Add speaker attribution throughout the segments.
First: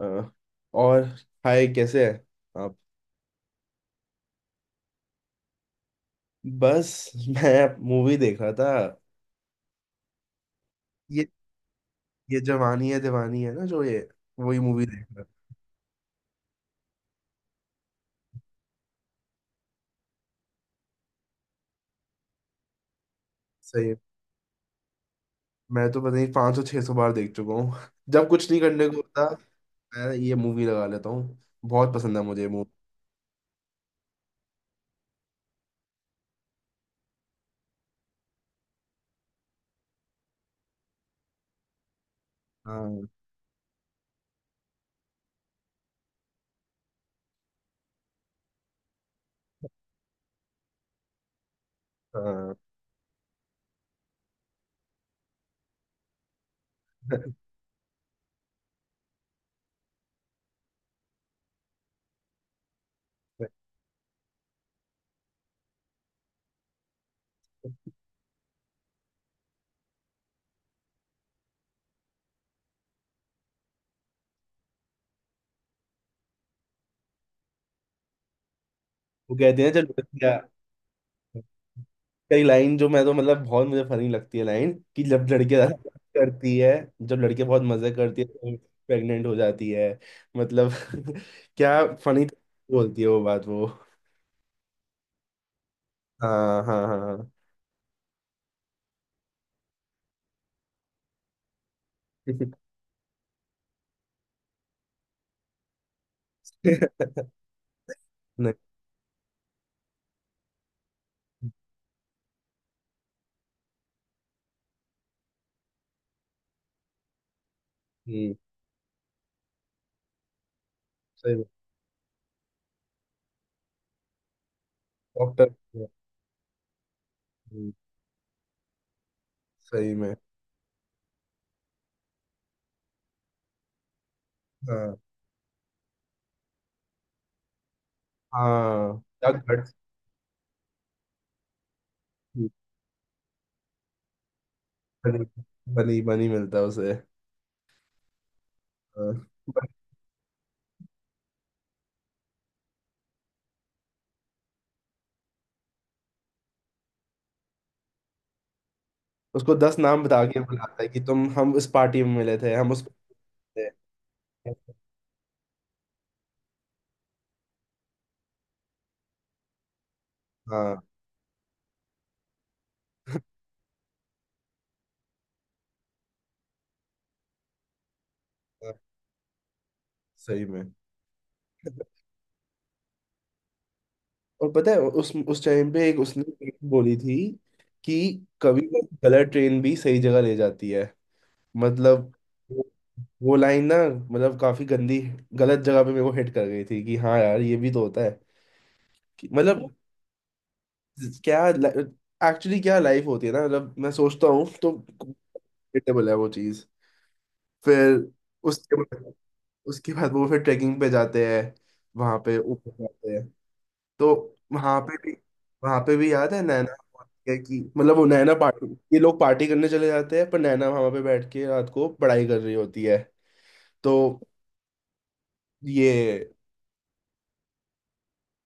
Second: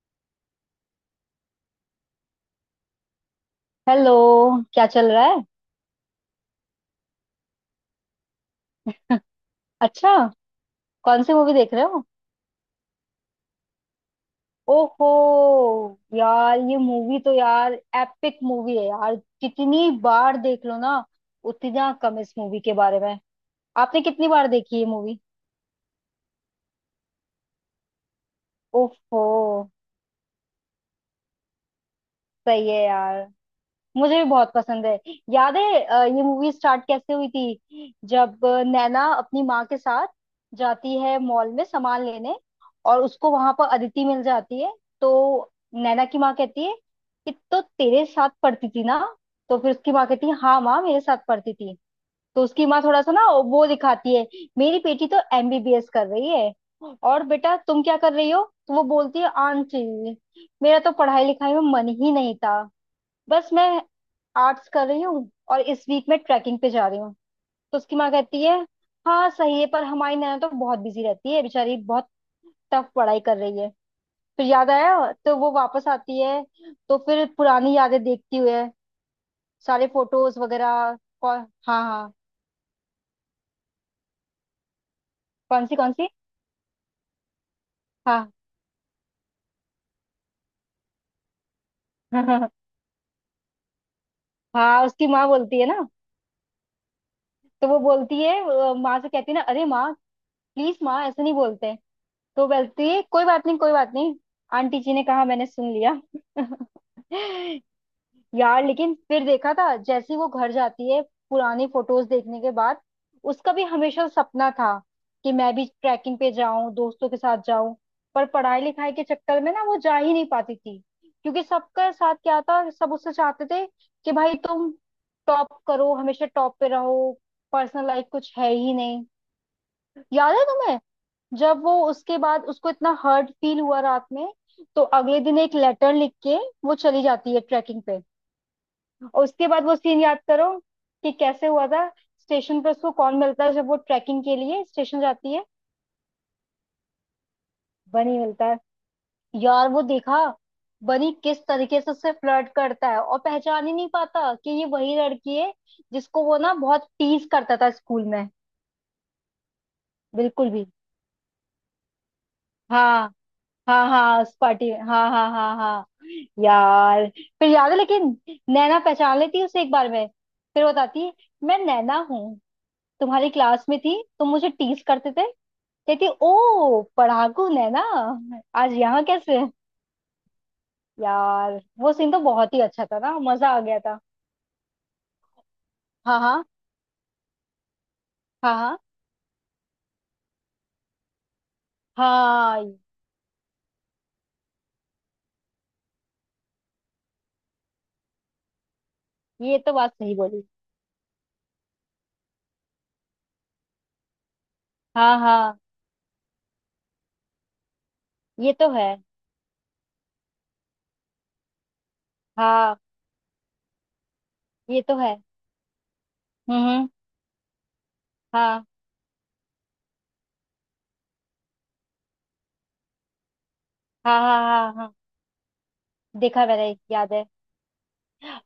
Speaker 1: अ, और हाय, कैसे हैं आप।
Speaker 2: हेलो। क्या चल रहा है?
Speaker 1: बस मैं मूवी देख रहा था।
Speaker 2: अच्छा, कौन
Speaker 1: ये
Speaker 2: सी मूवी देख रहे हो?
Speaker 1: ये जवानी है दीवानी है ना, जो ये वही मूवी देख
Speaker 2: ओहो,
Speaker 1: रहा था।
Speaker 2: यार ये मूवी तो यार एपिक मूवी है यार। जितनी बार देख लो ना, उतना कम इस मूवी के बारे में।
Speaker 1: सही है।
Speaker 2: आपने कितनी बार देखी ये मूवी?
Speaker 1: मैं तो पता नहीं, 500 600 बार देख चुका हूँ जब कुछ नहीं करने को
Speaker 2: ओहो,
Speaker 1: होता, मैं ये मूवी लगा लेता हूँ। बहुत पसंद है मुझे
Speaker 2: सही
Speaker 1: मूवी।
Speaker 2: है यार, मुझे भी बहुत पसंद है। याद है ये मूवी स्टार्ट कैसे हुई थी, जब नैना अपनी माँ के साथ जाती है मॉल में सामान लेने, और
Speaker 1: हाँ
Speaker 2: उसको वहां पर अदिति मिल जाती है। तो नैना की माँ कहती है कि तो तेरे साथ पढ़ती थी ना। तो फिर उसकी माँ कहती है, हाँ माँ मेरे साथ पढ़ती थी। तो
Speaker 1: हाँ,
Speaker 2: उसकी माँ थोड़ा सा ना वो दिखाती है, मेरी बेटी तो एमबीबीएस कर रही है, और बेटा तुम क्या कर रही हो? तो वो बोलती है, आंटी मेरा तो पढ़ाई लिखाई में मन ही नहीं था, बस मैं आर्ट्स कर रही हूँ और इस वीक में ट्रैकिंग पे जा रही हूँ। तो उसकी माँ कहती है, हाँ सही है, पर हमारी नैना तो बहुत बिजी रहती है बेचारी, बहुत टफ पढ़ाई कर रही है। फिर याद आया, तो वो वापस आती है। तो फिर पुरानी यादें देखती हुए
Speaker 1: वो कहते हैं
Speaker 2: सारे फोटोज
Speaker 1: चलो।
Speaker 2: वगैरह कौन। हाँ हाँ।
Speaker 1: कई लाइन जो मैं तो मतलब बहुत मुझे फनी लगती है लाइन, कि जब लड़के
Speaker 2: कौन
Speaker 1: ज्यादा
Speaker 2: सी कौन सी?
Speaker 1: मजे करती है। जब लड़के बहुत मजे करती है
Speaker 2: हाँ।
Speaker 1: तो प्रेग्नेंट हो जाती है। मतलब, क्या फनी। बोलती है वो बात वो।
Speaker 2: हाँ उसकी माँ बोलती है ना,
Speaker 1: हाँ, हाँ, हाँ।
Speaker 2: तो वो बोलती है, माँ से कहती है ना, अरे माँ प्लीज, माँ ऐसे नहीं बोलते। तो बोलती है, कोई बात नहीं कोई बात नहीं, आंटी जी ने कहा मैंने सुन लिया।
Speaker 1: नहीं।
Speaker 2: यार लेकिन फिर देखा था, जैसे ही वो घर जाती है पुरानी फोटोज देखने के बाद, उसका भी हमेशा सपना था कि मैं भी ट्रैकिंग पे जाऊं, दोस्तों के साथ जाऊं, पर
Speaker 1: हम्म।
Speaker 2: पढ़ाई लिखाई के चक्कर में ना वो जा ही नहीं पाती थी।
Speaker 1: सही
Speaker 2: क्योंकि
Speaker 1: में।
Speaker 2: सबका साथ क्या था, सब उससे चाहते थे कि भाई तुम टॉप
Speaker 1: डॉक्टर।
Speaker 2: करो, हमेशा टॉप पे रहो, पर्सनल लाइफ कुछ है ही नहीं।
Speaker 1: सही में।
Speaker 2: याद है जब वो, उसके बाद उसको इतना हर्ट फील हुआ रात में, तो
Speaker 1: हाँ
Speaker 2: अगले दिन एक लेटर लिख के वो चली जाती है ट्रैकिंग पे।
Speaker 1: हाँ,
Speaker 2: और
Speaker 1: क्या
Speaker 2: उसके बाद
Speaker 1: घट।
Speaker 2: वो सीन याद करो कि कैसे हुआ था। स्टेशन पर उसको कौन मिलता है जब वो ट्रैकिंग के लिए स्टेशन
Speaker 1: बनी।
Speaker 2: जाती है?
Speaker 1: बनी मिलता है उसे।
Speaker 2: बनी मिलता है।
Speaker 1: हाँ। बट
Speaker 2: यार वो देखा, बनी किस तरीके से उससे फ्लर्ट करता है और पहचान ही नहीं पाता कि ये वही लड़की है जिसको वो ना बहुत टीज करता था स्कूल में।
Speaker 1: उसको 10 नाम बता के
Speaker 2: बिल्कुल भी।
Speaker 1: बुलाता है कि तुम, हम इस पार्टी में मिले थे, हम उस,
Speaker 2: हाँ
Speaker 1: थे।
Speaker 2: हाँ, हाँ उस पार्टी में, हाँ हाँ हाँ हाँ। यार फिर याद है लेकिन, नैना पहचान लेती है उसे एक बार में। फिर वो
Speaker 1: हाँ
Speaker 2: बताती है, मैं नैना हूँ, तुम्हारी क्लास में थी, तुम मुझे टीज करते थे, कहती ओ पढ़ाकू नैना, आज
Speaker 1: हाँ।
Speaker 2: यहाँ कैसे?
Speaker 1: सही में।
Speaker 2: यार वो सीन तो बहुत ही अच्छा था ना, मजा आ गया था।
Speaker 1: और पता है, उस टाइम पे एक
Speaker 2: हाँ
Speaker 1: उसने
Speaker 2: हाँ
Speaker 1: एक बोली थी कि
Speaker 2: हाँ
Speaker 1: कभी
Speaker 2: हाँ
Speaker 1: कभी गलत ट्रेन भी सही जगह ले जाती है। मतलब
Speaker 2: हाँ।
Speaker 1: वो वो लाइन ना, मतलब काफी गंदी, गलत जगह पे मेरे को हिट कर गई थी कि हाँ यार, ये भी तो होता है कि
Speaker 2: ये
Speaker 1: मतलब
Speaker 2: तो बात सही बोली।
Speaker 1: क्या, एक्चुअली क्या लाइफ होती है ना, मतलब मैं सोचता हूँ तो,
Speaker 2: हाँ हाँ
Speaker 1: रिलेटेबल है वो चीज। फिर
Speaker 2: ये तो
Speaker 1: उसके
Speaker 2: है।
Speaker 1: बाद उसके बाद वो फिर ट्रैकिंग पे जाते हैं। वहां पे ऊपर
Speaker 2: हाँ
Speaker 1: जाते हैं, तो वहां
Speaker 2: ये
Speaker 1: पे
Speaker 2: तो
Speaker 1: भी
Speaker 2: है।
Speaker 1: वहां पे भी याद है,
Speaker 2: हम्म
Speaker 1: नैना
Speaker 2: हम्म,
Speaker 1: बोलती है कि मतलब वो नैना
Speaker 2: हाँ
Speaker 1: पार्टी। ये लोग पार्टी करने चले जाते हैं पर नैना वहां पे बैठ के रात को पढ़ाई कर रही होती है। तो
Speaker 2: हाँ हाँ हाँ हाँ।
Speaker 1: ये,
Speaker 2: देखा मैंने, याद है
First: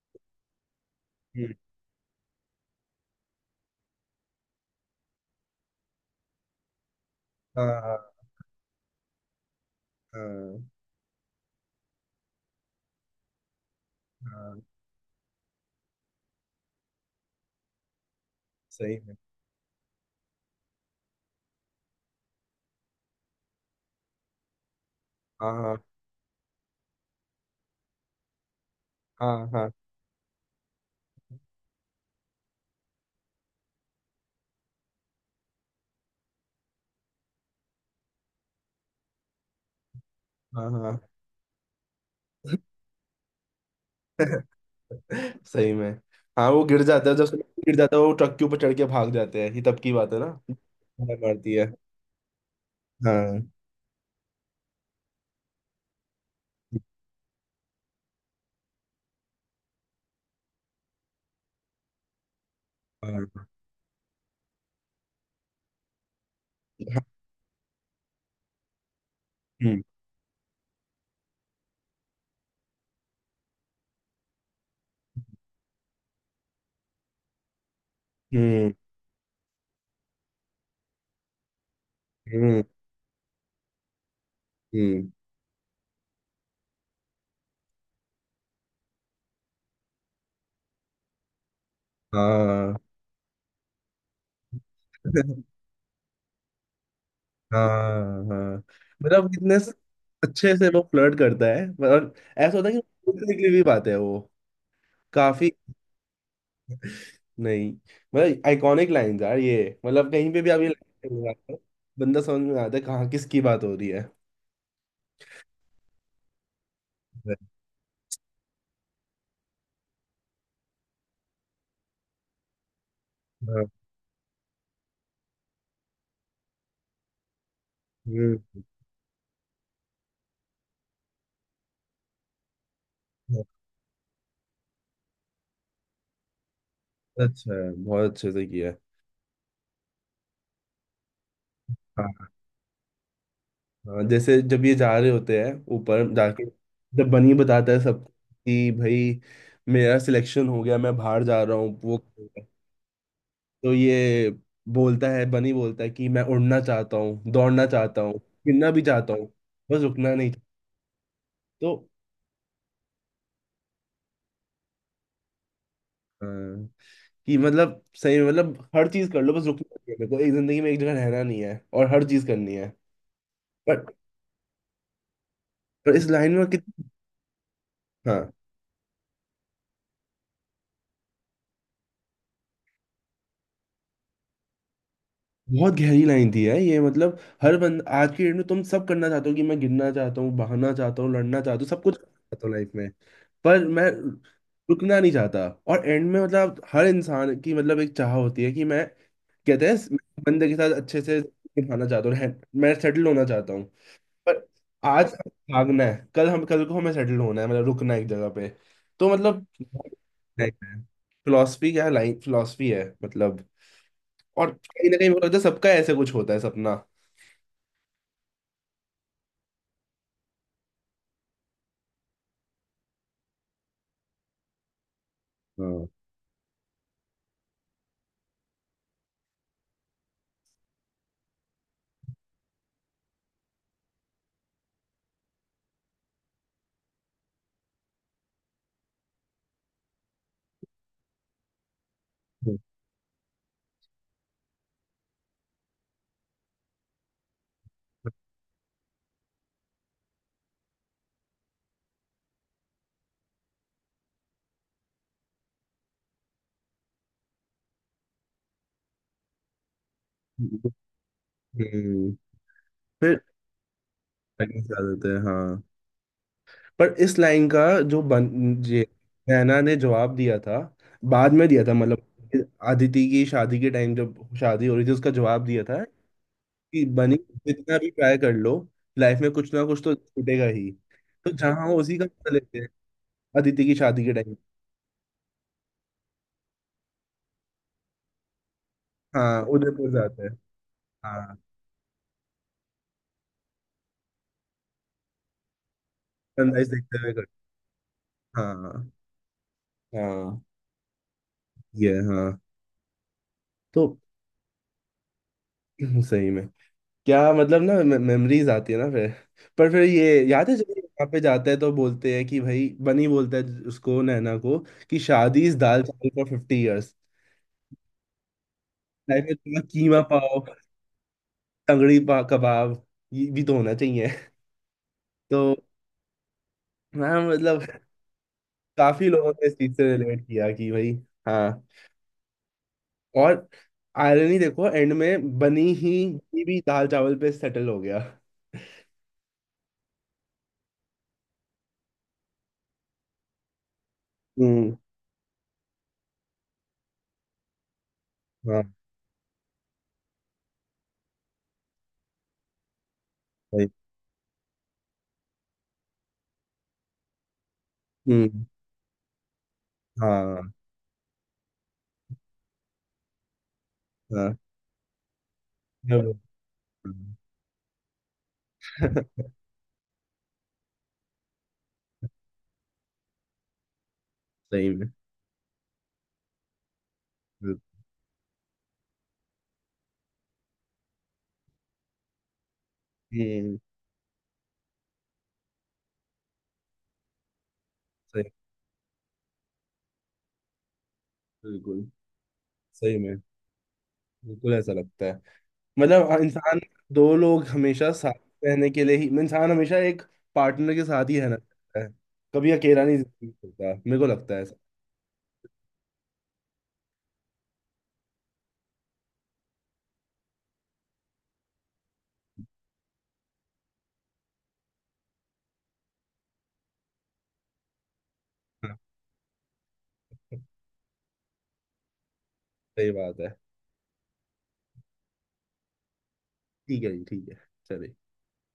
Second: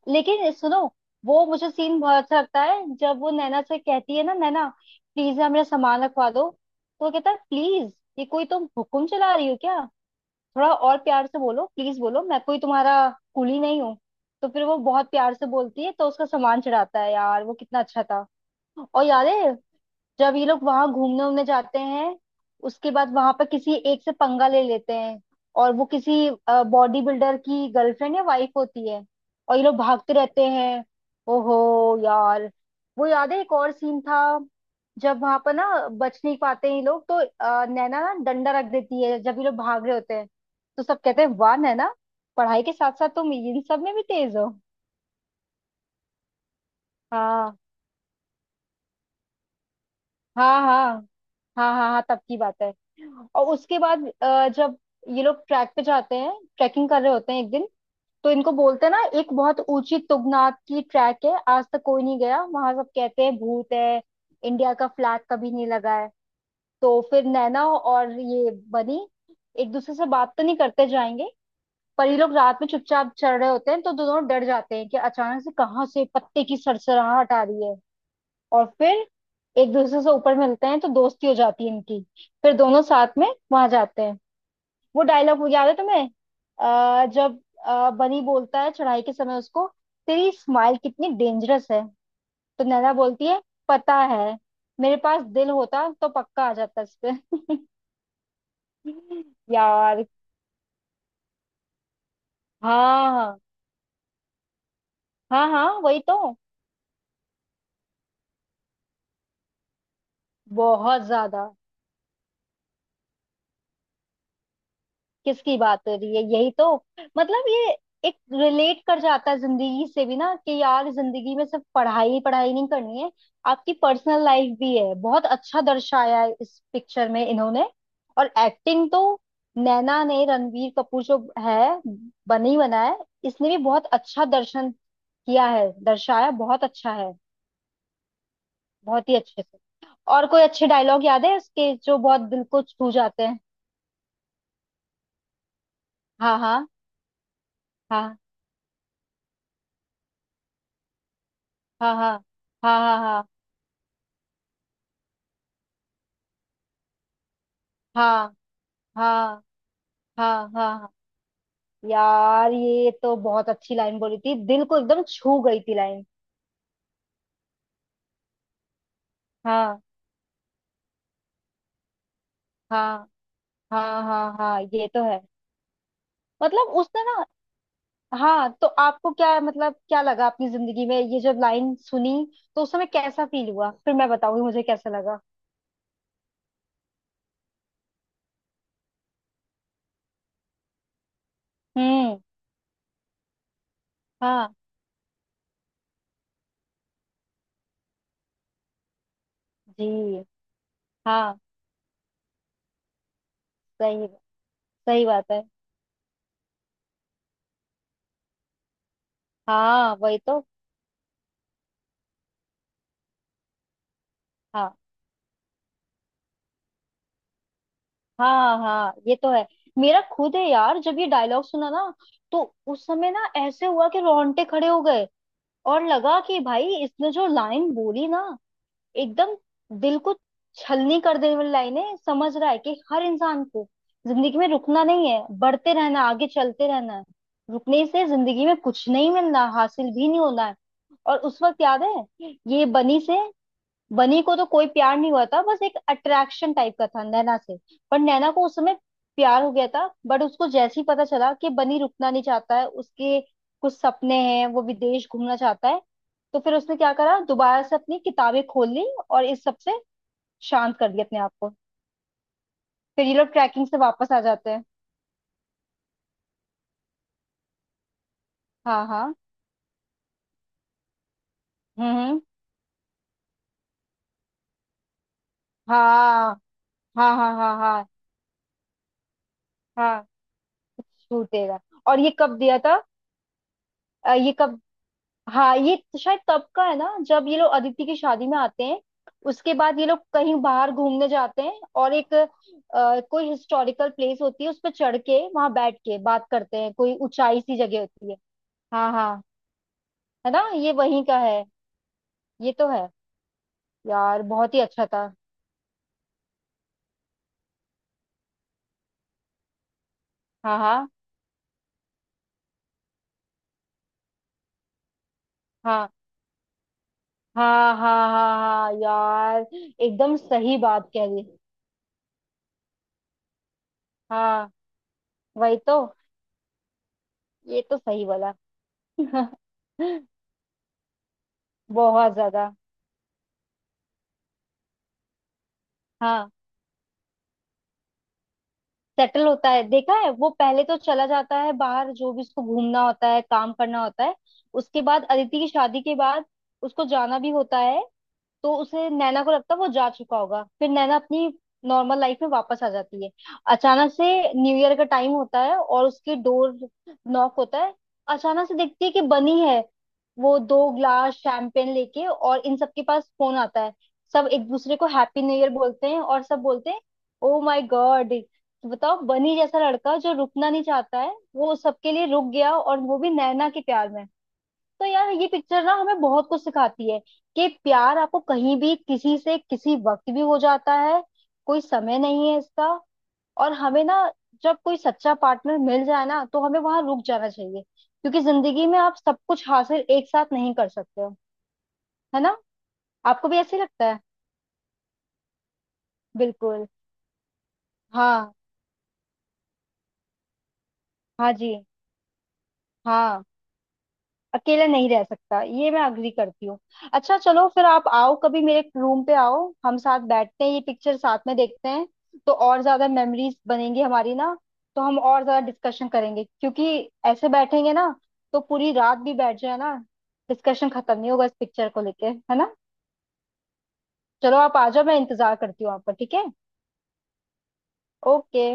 Speaker 2: लेकिन, सुनो, वो
Speaker 1: हम्म।
Speaker 2: मुझे सीन बहुत अच्छा लगता है जब वो नैना से कहती है ना, नैना प्लीज ना मेरा सामान रखवा दो। तो वो कहता है,
Speaker 1: हाँ,
Speaker 2: प्लीज,
Speaker 1: हाँ,
Speaker 2: ये कोई तुम हुक्म चला रही हो क्या?
Speaker 1: हाँ,
Speaker 2: थोड़ा और प्यार से बोलो, प्लीज बोलो, मैं कोई तुम्हारा कुली नहीं हूँ। तो
Speaker 1: हाँ,
Speaker 2: फिर वो बहुत प्यार से बोलती है तो उसका सामान चढ़ाता है। यार वो कितना अच्छा था।
Speaker 1: सही
Speaker 2: और
Speaker 1: में।
Speaker 2: याद है, जब ये लोग वहां घूमने उमने जाते हैं उसके बाद, वहां पर किसी एक से पंगा ले लेते हैं,
Speaker 1: हाँ,
Speaker 2: और
Speaker 1: हाँ,
Speaker 2: वो किसी बॉडी बिल्डर की गर्लफ्रेंड या वाइफ होती है
Speaker 1: हाँ,
Speaker 2: और ये
Speaker 1: हाँ,
Speaker 2: लोग भागते रहते हैं। ओहो यार, वो याद है एक और सीन था, जब वहां पर ना बच नहीं पाते ये लोग, तो नैना ना डंडा रख देती है जब ये लोग भाग रहे होते हैं।
Speaker 1: हाँ,
Speaker 2: तो
Speaker 1: हाँ,
Speaker 2: सब कहते हैं, वाह नैना, पढ़ाई के साथ साथ तुम इन सब में भी तेज हो।
Speaker 1: सही में। हाँ, वो गिर जाता है, जब उसमें
Speaker 2: हाँ
Speaker 1: गिर जाता है वो ट्रक के ऊपर चढ़ के भाग जाते हैं, ये तब की बात है ना,
Speaker 2: हाँ हाँ
Speaker 1: हाँ, मारती है।
Speaker 2: हाँ हाँ हाँ तब की बात है।
Speaker 1: हाँ
Speaker 2: और उसके बाद जब ये लोग ट्रैक पे जाते हैं, ट्रैकिंग कर रहे होते हैं एक दिन, तो इनको बोलते हैं ना एक बहुत ऊंची तुंगनाथ की ट्रैक है, आज तक कोई नहीं गया वहां, सब कहते
Speaker 1: हाँ,
Speaker 2: हैं भूत है, इंडिया का फ्लैग कभी नहीं लगा है। तो फिर नैना और ये बनी एक
Speaker 1: हम्म,
Speaker 2: दूसरे से बात तो नहीं करते जाएंगे, पर ये लोग रात में चुपचाप चल रहे होते हैं तो दोनों डर जाते हैं कि अचानक से कहाँ से पत्ते की सरसराहट आ रही है। और
Speaker 1: हम्म,
Speaker 2: फिर एक दूसरे से ऊपर मिलते हैं तो दोस्ती हो जाती है इनकी। फिर
Speaker 1: हम्म,
Speaker 2: दोनों साथ में वहां जाते हैं। वो
Speaker 1: हम्म,
Speaker 2: डायलॉग याद है तुम्हें, जब बनी बोलता है चढ़ाई के समय उसको, तेरी स्माइल कितनी डेंजरस है। तो
Speaker 1: हाँ,
Speaker 2: नैना बोलती है, पता है, मेरे पास दिल होता तो पक्का आ जाता इस पे।
Speaker 1: हाँ हाँ, मतलब कितने
Speaker 2: यार।
Speaker 1: अच्छे से वो फ्लर्ट करता है, और ऐसा होता है कि
Speaker 2: हाँ
Speaker 1: बोलने
Speaker 2: हाँ
Speaker 1: के लिए भी बात है वो,
Speaker 2: हाँ
Speaker 1: काफी।
Speaker 2: हाँ वही तो,
Speaker 1: नहीं मतलब आइकॉनिक लाइन यार ये, मतलब कहीं पे भी आप ये
Speaker 2: बहुत ज्यादा।
Speaker 1: लाइन, बंदा समझ में आता है कहाँ किसकी बात हो रही है।
Speaker 2: किसकी बात हो रही है, यही तो मतलब ये एक रिलेट कर जाता है जिंदगी से भी ना कि यार जिंदगी में सिर्फ पढ़ाई ही पढ़ाई नहीं करनी है,
Speaker 1: हाँ,
Speaker 2: आपकी पर्सनल लाइफ भी है। बहुत अच्छा दर्शाया है इस पिक्चर में इन्होंने। और
Speaker 1: हम्म।
Speaker 2: एक्टिंग तो, नैना ने, रणवीर कपूर जो है बनी बना है, इसने भी बहुत अच्छा दर्शन किया है, दर्शाया बहुत अच्छा है।
Speaker 1: अच्छा है, बहुत अच्छे से किया है।
Speaker 2: बहुत ही अच्छे से। और कोई अच्छे डायलॉग याद है उसके जो बहुत
Speaker 1: हाँ
Speaker 2: दिल को छू जाते हैं?
Speaker 1: हाँ, जैसे जब ये जा रहे होते हैं, ऊपर
Speaker 2: हाँ
Speaker 1: जाके,
Speaker 2: हाँ
Speaker 1: जब बनी बताता है सब
Speaker 2: हाँ
Speaker 1: कि भाई मेरा सिलेक्शन हो गया, मैं बाहर जा रहा हूँ,
Speaker 2: हाँ
Speaker 1: वो,
Speaker 2: हाँ हाँ हाँ हाँ
Speaker 1: तो ये बोलता है, बनी बोलता है कि मैं उड़ना चाहता हूँ, दौड़ना चाहता हूँ,
Speaker 2: हाँ
Speaker 1: गिरना भी चाहता हूँ,
Speaker 2: हाँ
Speaker 1: बस रुकना नहीं चाहता।
Speaker 2: हाँ हाँ हाँ।
Speaker 1: तो
Speaker 2: यार ये तो बहुत अच्छी लाइन बोली थी, दिल को एकदम छू गई थी लाइन।
Speaker 1: हाँ, कि मतलब सही में, मतलब हर चीज कर लो, बस रुकना
Speaker 2: हाँ
Speaker 1: नहीं है मेरे को, एक जिंदगी में एक जगह रहना नहीं है और हर चीज करनी है।
Speaker 2: हाँ
Speaker 1: पर,
Speaker 2: हाँ हाँ हाँ, ये तो है।
Speaker 1: पर इस लाइन में
Speaker 2: मतलब
Speaker 1: कितनी,
Speaker 2: उसने ना,
Speaker 1: हाँ,
Speaker 2: हाँ, तो आपको क्या मतलब क्या लगा अपनी जिंदगी में ये, जब लाइन सुनी तो उस समय कैसा फील हुआ? फिर मैं बताऊंगी मुझे कैसा लगा।
Speaker 1: बहुत गहरी लाइन थी है ये, मतलब हर बंद आज की डेट में तुम सब करना चाहते हो कि मैं गिरना चाहता हूँ, बहाना चाहता हूँ, लड़ना चाहता हूँ, सब कुछ करना
Speaker 2: हम्म,
Speaker 1: चाहता हूँ लाइफ में, पर मैं
Speaker 2: हाँ
Speaker 1: रुकना नहीं चाहता। और एंड में मतलब हर इंसान की, मतलब एक चाह होती है कि मैं, कहते हैं
Speaker 2: जी,
Speaker 1: मैं बंदे के साथ अच्छे से
Speaker 2: हाँ,
Speaker 1: निभाना चाहता हूँ मैं सेटल होना चाहता हूँ।
Speaker 2: सही,
Speaker 1: पर
Speaker 2: सही
Speaker 1: आज
Speaker 2: बात है।
Speaker 1: भागना है, कल को हमें सेटल होना है, मतलब रुकना है एक जगह पे। तो मतलब
Speaker 2: हाँ वही तो,
Speaker 1: फिलोसफी क्या है, लाइन फिलोसफी है मतलब, और
Speaker 2: हाँ
Speaker 1: कहीं ना कहीं मुझे लगता है सबका ऐसे कुछ होता है सपना।
Speaker 2: हाँ हाँ, ये तो है। मेरा खुद है यार, जब ये डायलॉग सुना ना, तो उस समय ना ऐसे हुआ कि रोंगटे खड़े हो गए। और
Speaker 1: हाँ,
Speaker 2: लगा कि भाई इसने जो लाइन बोली ना, एकदम दिल को छलनी कर देने वाली लाइन है, समझ रहा है कि हर इंसान को जिंदगी में रुकना नहीं है, बढ़ते रहना है, आगे चलते रहना है। रुकने से जिंदगी में कुछ नहीं मिलना, हासिल भी नहीं होना है। और उस वक्त याद है, ये बनी से, बनी को तो कोई प्यार नहीं हुआ था, बस एक अट्रैक्शन टाइप का था नैना से। पर नैना को उस समय प्यार हो गया था, बट उसको जैसे ही पता चला कि बनी रुकना नहीं चाहता है, उसके कुछ सपने हैं, वो विदेश घूमना चाहता है, तो फिर उसने क्या करा, दोबारा से अपनी किताबें खोल ली और इस सब से
Speaker 1: हम्म।
Speaker 2: शांत कर दिया अपने आप को। फिर ये
Speaker 1: फिर
Speaker 2: लोग ट्रैकिंग से वापस आ जाते
Speaker 1: आगे
Speaker 2: हैं।
Speaker 1: चल देते हैं, हाँ। पर इस लाइन का, जो बन ये
Speaker 2: हाँ हाँ।
Speaker 1: नैना ने जवाब दिया था, बाद में दिया था,
Speaker 2: हम्म हम्म,
Speaker 1: मतलब अदिति की शादी के टाइम जब शादी हो रही थी, उसका जवाब दिया था
Speaker 2: हाँ
Speaker 1: कि
Speaker 2: हाँ
Speaker 1: बनी,
Speaker 2: हाँ हाँ
Speaker 1: जितना
Speaker 2: हाँ
Speaker 1: भी ट्राई कर लो, लाइफ में कुछ ना कुछ तो
Speaker 2: हाँ
Speaker 1: छूटेगा ही। तो
Speaker 2: छूटेगा।
Speaker 1: जहाँ हो उसी
Speaker 2: और
Speaker 1: का
Speaker 2: ये
Speaker 1: मजा
Speaker 2: कब
Speaker 1: लेते
Speaker 2: दिया
Speaker 1: हैं।
Speaker 2: था?
Speaker 1: अदिति की शादी के
Speaker 2: ये
Speaker 1: टाइम।
Speaker 2: कब, हाँ ये तो शायद तब का है ना, जब ये लोग अदिति की शादी में आते हैं
Speaker 1: हाँ,
Speaker 2: उसके बाद ये
Speaker 1: उदयपुर
Speaker 2: लोग
Speaker 1: जाते हैं।
Speaker 2: कहीं बाहर घूमने
Speaker 1: हाँ,
Speaker 2: जाते हैं और एक कोई हिस्टोरिकल प्लेस होती है, उस पर चढ़ के वहां बैठ के बात करते
Speaker 1: सनराइज
Speaker 2: हैं, कोई
Speaker 1: देखते हुए करते
Speaker 2: ऊंचाई सी जगह होती है।
Speaker 1: हैं। हाँ
Speaker 2: हाँ हाँ, है
Speaker 1: हाँ।
Speaker 2: ना, ये वहीं का है।
Speaker 1: ये, हाँ,
Speaker 2: ये तो है।
Speaker 1: तो
Speaker 2: यार बहुत ही अच्छा था।
Speaker 1: सही में, क्या मतलब ना, मेमोरीज आती है ना फिर। पर फिर ये याद है,
Speaker 2: हाँ
Speaker 1: जब ये
Speaker 2: हाँ
Speaker 1: यहाँ पे जाते हैं तो बोलते हैं कि भाई बनी बोलता है उसको, नैना को कि शादी इस दाल
Speaker 2: हाँ
Speaker 1: चावल फॉर 50 ईयर्स,
Speaker 2: हाँ हाँ हाँ हाँ
Speaker 1: लाइफ में
Speaker 2: यार,
Speaker 1: थोड़ा कीमा
Speaker 2: एकदम
Speaker 1: पाव,
Speaker 2: सही बात कह रही।
Speaker 1: तंगड़ी पा कबाब, ये भी तो होना चाहिए।
Speaker 2: हाँ
Speaker 1: तो
Speaker 2: वही तो,
Speaker 1: हाँ
Speaker 2: ये
Speaker 1: मतलब,
Speaker 2: तो सही बोला।
Speaker 1: काफी लोगों ने इस चीज से रिलेट किया कि भाई, हाँ,
Speaker 2: बहुत ज्यादा।
Speaker 1: और आयरनी देखो, एंड में बनी ही
Speaker 2: हाँ,
Speaker 1: बनी भी दाल चावल पे सेटल हो गया।
Speaker 2: सेटल होता है, देखा है। वो पहले तो चला जाता है बाहर, जो भी उसको घूमना होता है, काम करना होता है।
Speaker 1: हम्म,
Speaker 2: उसके बाद अदिति की शादी के बाद उसको जाना भी होता है। तो
Speaker 1: हाँ,
Speaker 2: उसे, नैना को लगता है वो जा चुका होगा, फिर नैना अपनी नॉर्मल लाइफ में वापस आ जाती है।
Speaker 1: भाई,
Speaker 2: अचानक से न्यू ईयर का टाइम होता है और उसकी डोर नॉक होता है।
Speaker 1: हम्म,
Speaker 2: अचानक से देखती है कि बनी है, वो
Speaker 1: हाँ,
Speaker 2: दो ग्लास शैंपेन लेके, और इन सबके पास फोन आता है, सब
Speaker 1: हाँ,
Speaker 2: एक दूसरे को हैप्पी न्यू ईयर बोलते हैं,
Speaker 1: हाँ।
Speaker 2: और सब बोलते हैं ओ माय गॉड, बताओ बनी जैसा लड़का जो रुकना नहीं चाहता है वो सबके लिए रुक गया और वो भी नैना के प्यार में।
Speaker 1: सही
Speaker 2: तो
Speaker 1: में।
Speaker 2: यार ये पिक्चर ना हमें बहुत कुछ सिखाती है, कि प्यार आपको कहीं भी, किसी से, किसी वक्त भी हो जाता है, कोई समय नहीं है इसका। और
Speaker 1: हम्म।
Speaker 2: हमें ना, जब कोई सच्चा पार्टनर मिल जाए ना, तो हमें वहां रुक जाना चाहिए, क्योंकि
Speaker 1: सही।
Speaker 2: जिंदगी में आप सब कुछ हासिल एक साथ नहीं कर सकते हो।
Speaker 1: बिल्कुल।
Speaker 2: है ना,
Speaker 1: सही में।
Speaker 2: आपको भी ऐसे ही लगता है?
Speaker 1: बिल्कुल ऐसा लगता है। मतलब इंसान,
Speaker 2: बिल्कुल।
Speaker 1: दो लोग हमेशा साथ
Speaker 2: हाँ,
Speaker 1: रहने के लिए ही, इंसान हमेशा एक पार्टनर के साथ ही
Speaker 2: हाँ
Speaker 1: रहना
Speaker 2: जी,
Speaker 1: चाहता है। कभी अकेला नहीं
Speaker 2: हाँ,
Speaker 1: जिंदगी में चलता, मेरे को लगता है ऐसा।
Speaker 2: अकेले नहीं रह सकता, ये मैं अग्री करती हूँ। अच्छा चलो, फिर आप आओ कभी मेरे रूम पे, आओ हम साथ बैठते हैं, ये पिक्चर साथ में देखते हैं, तो और ज्यादा मेमोरीज बनेंगी हमारी ना, तो हम और ज्यादा डिस्कशन करेंगे। क्योंकि ऐसे बैठेंगे ना तो पूरी
Speaker 1: हाँ,
Speaker 2: रात भी बैठ जाए ना, डिस्कशन खत्म नहीं होगा इस पिक्चर को लेके, है ना?
Speaker 1: सही बात है।
Speaker 2: चलो आप आ जाओ, मैं इंतजार करती हूँ आपका, ठीक है?
Speaker 1: ठीक है जी, ठीक है। चलिए।
Speaker 2: ओके।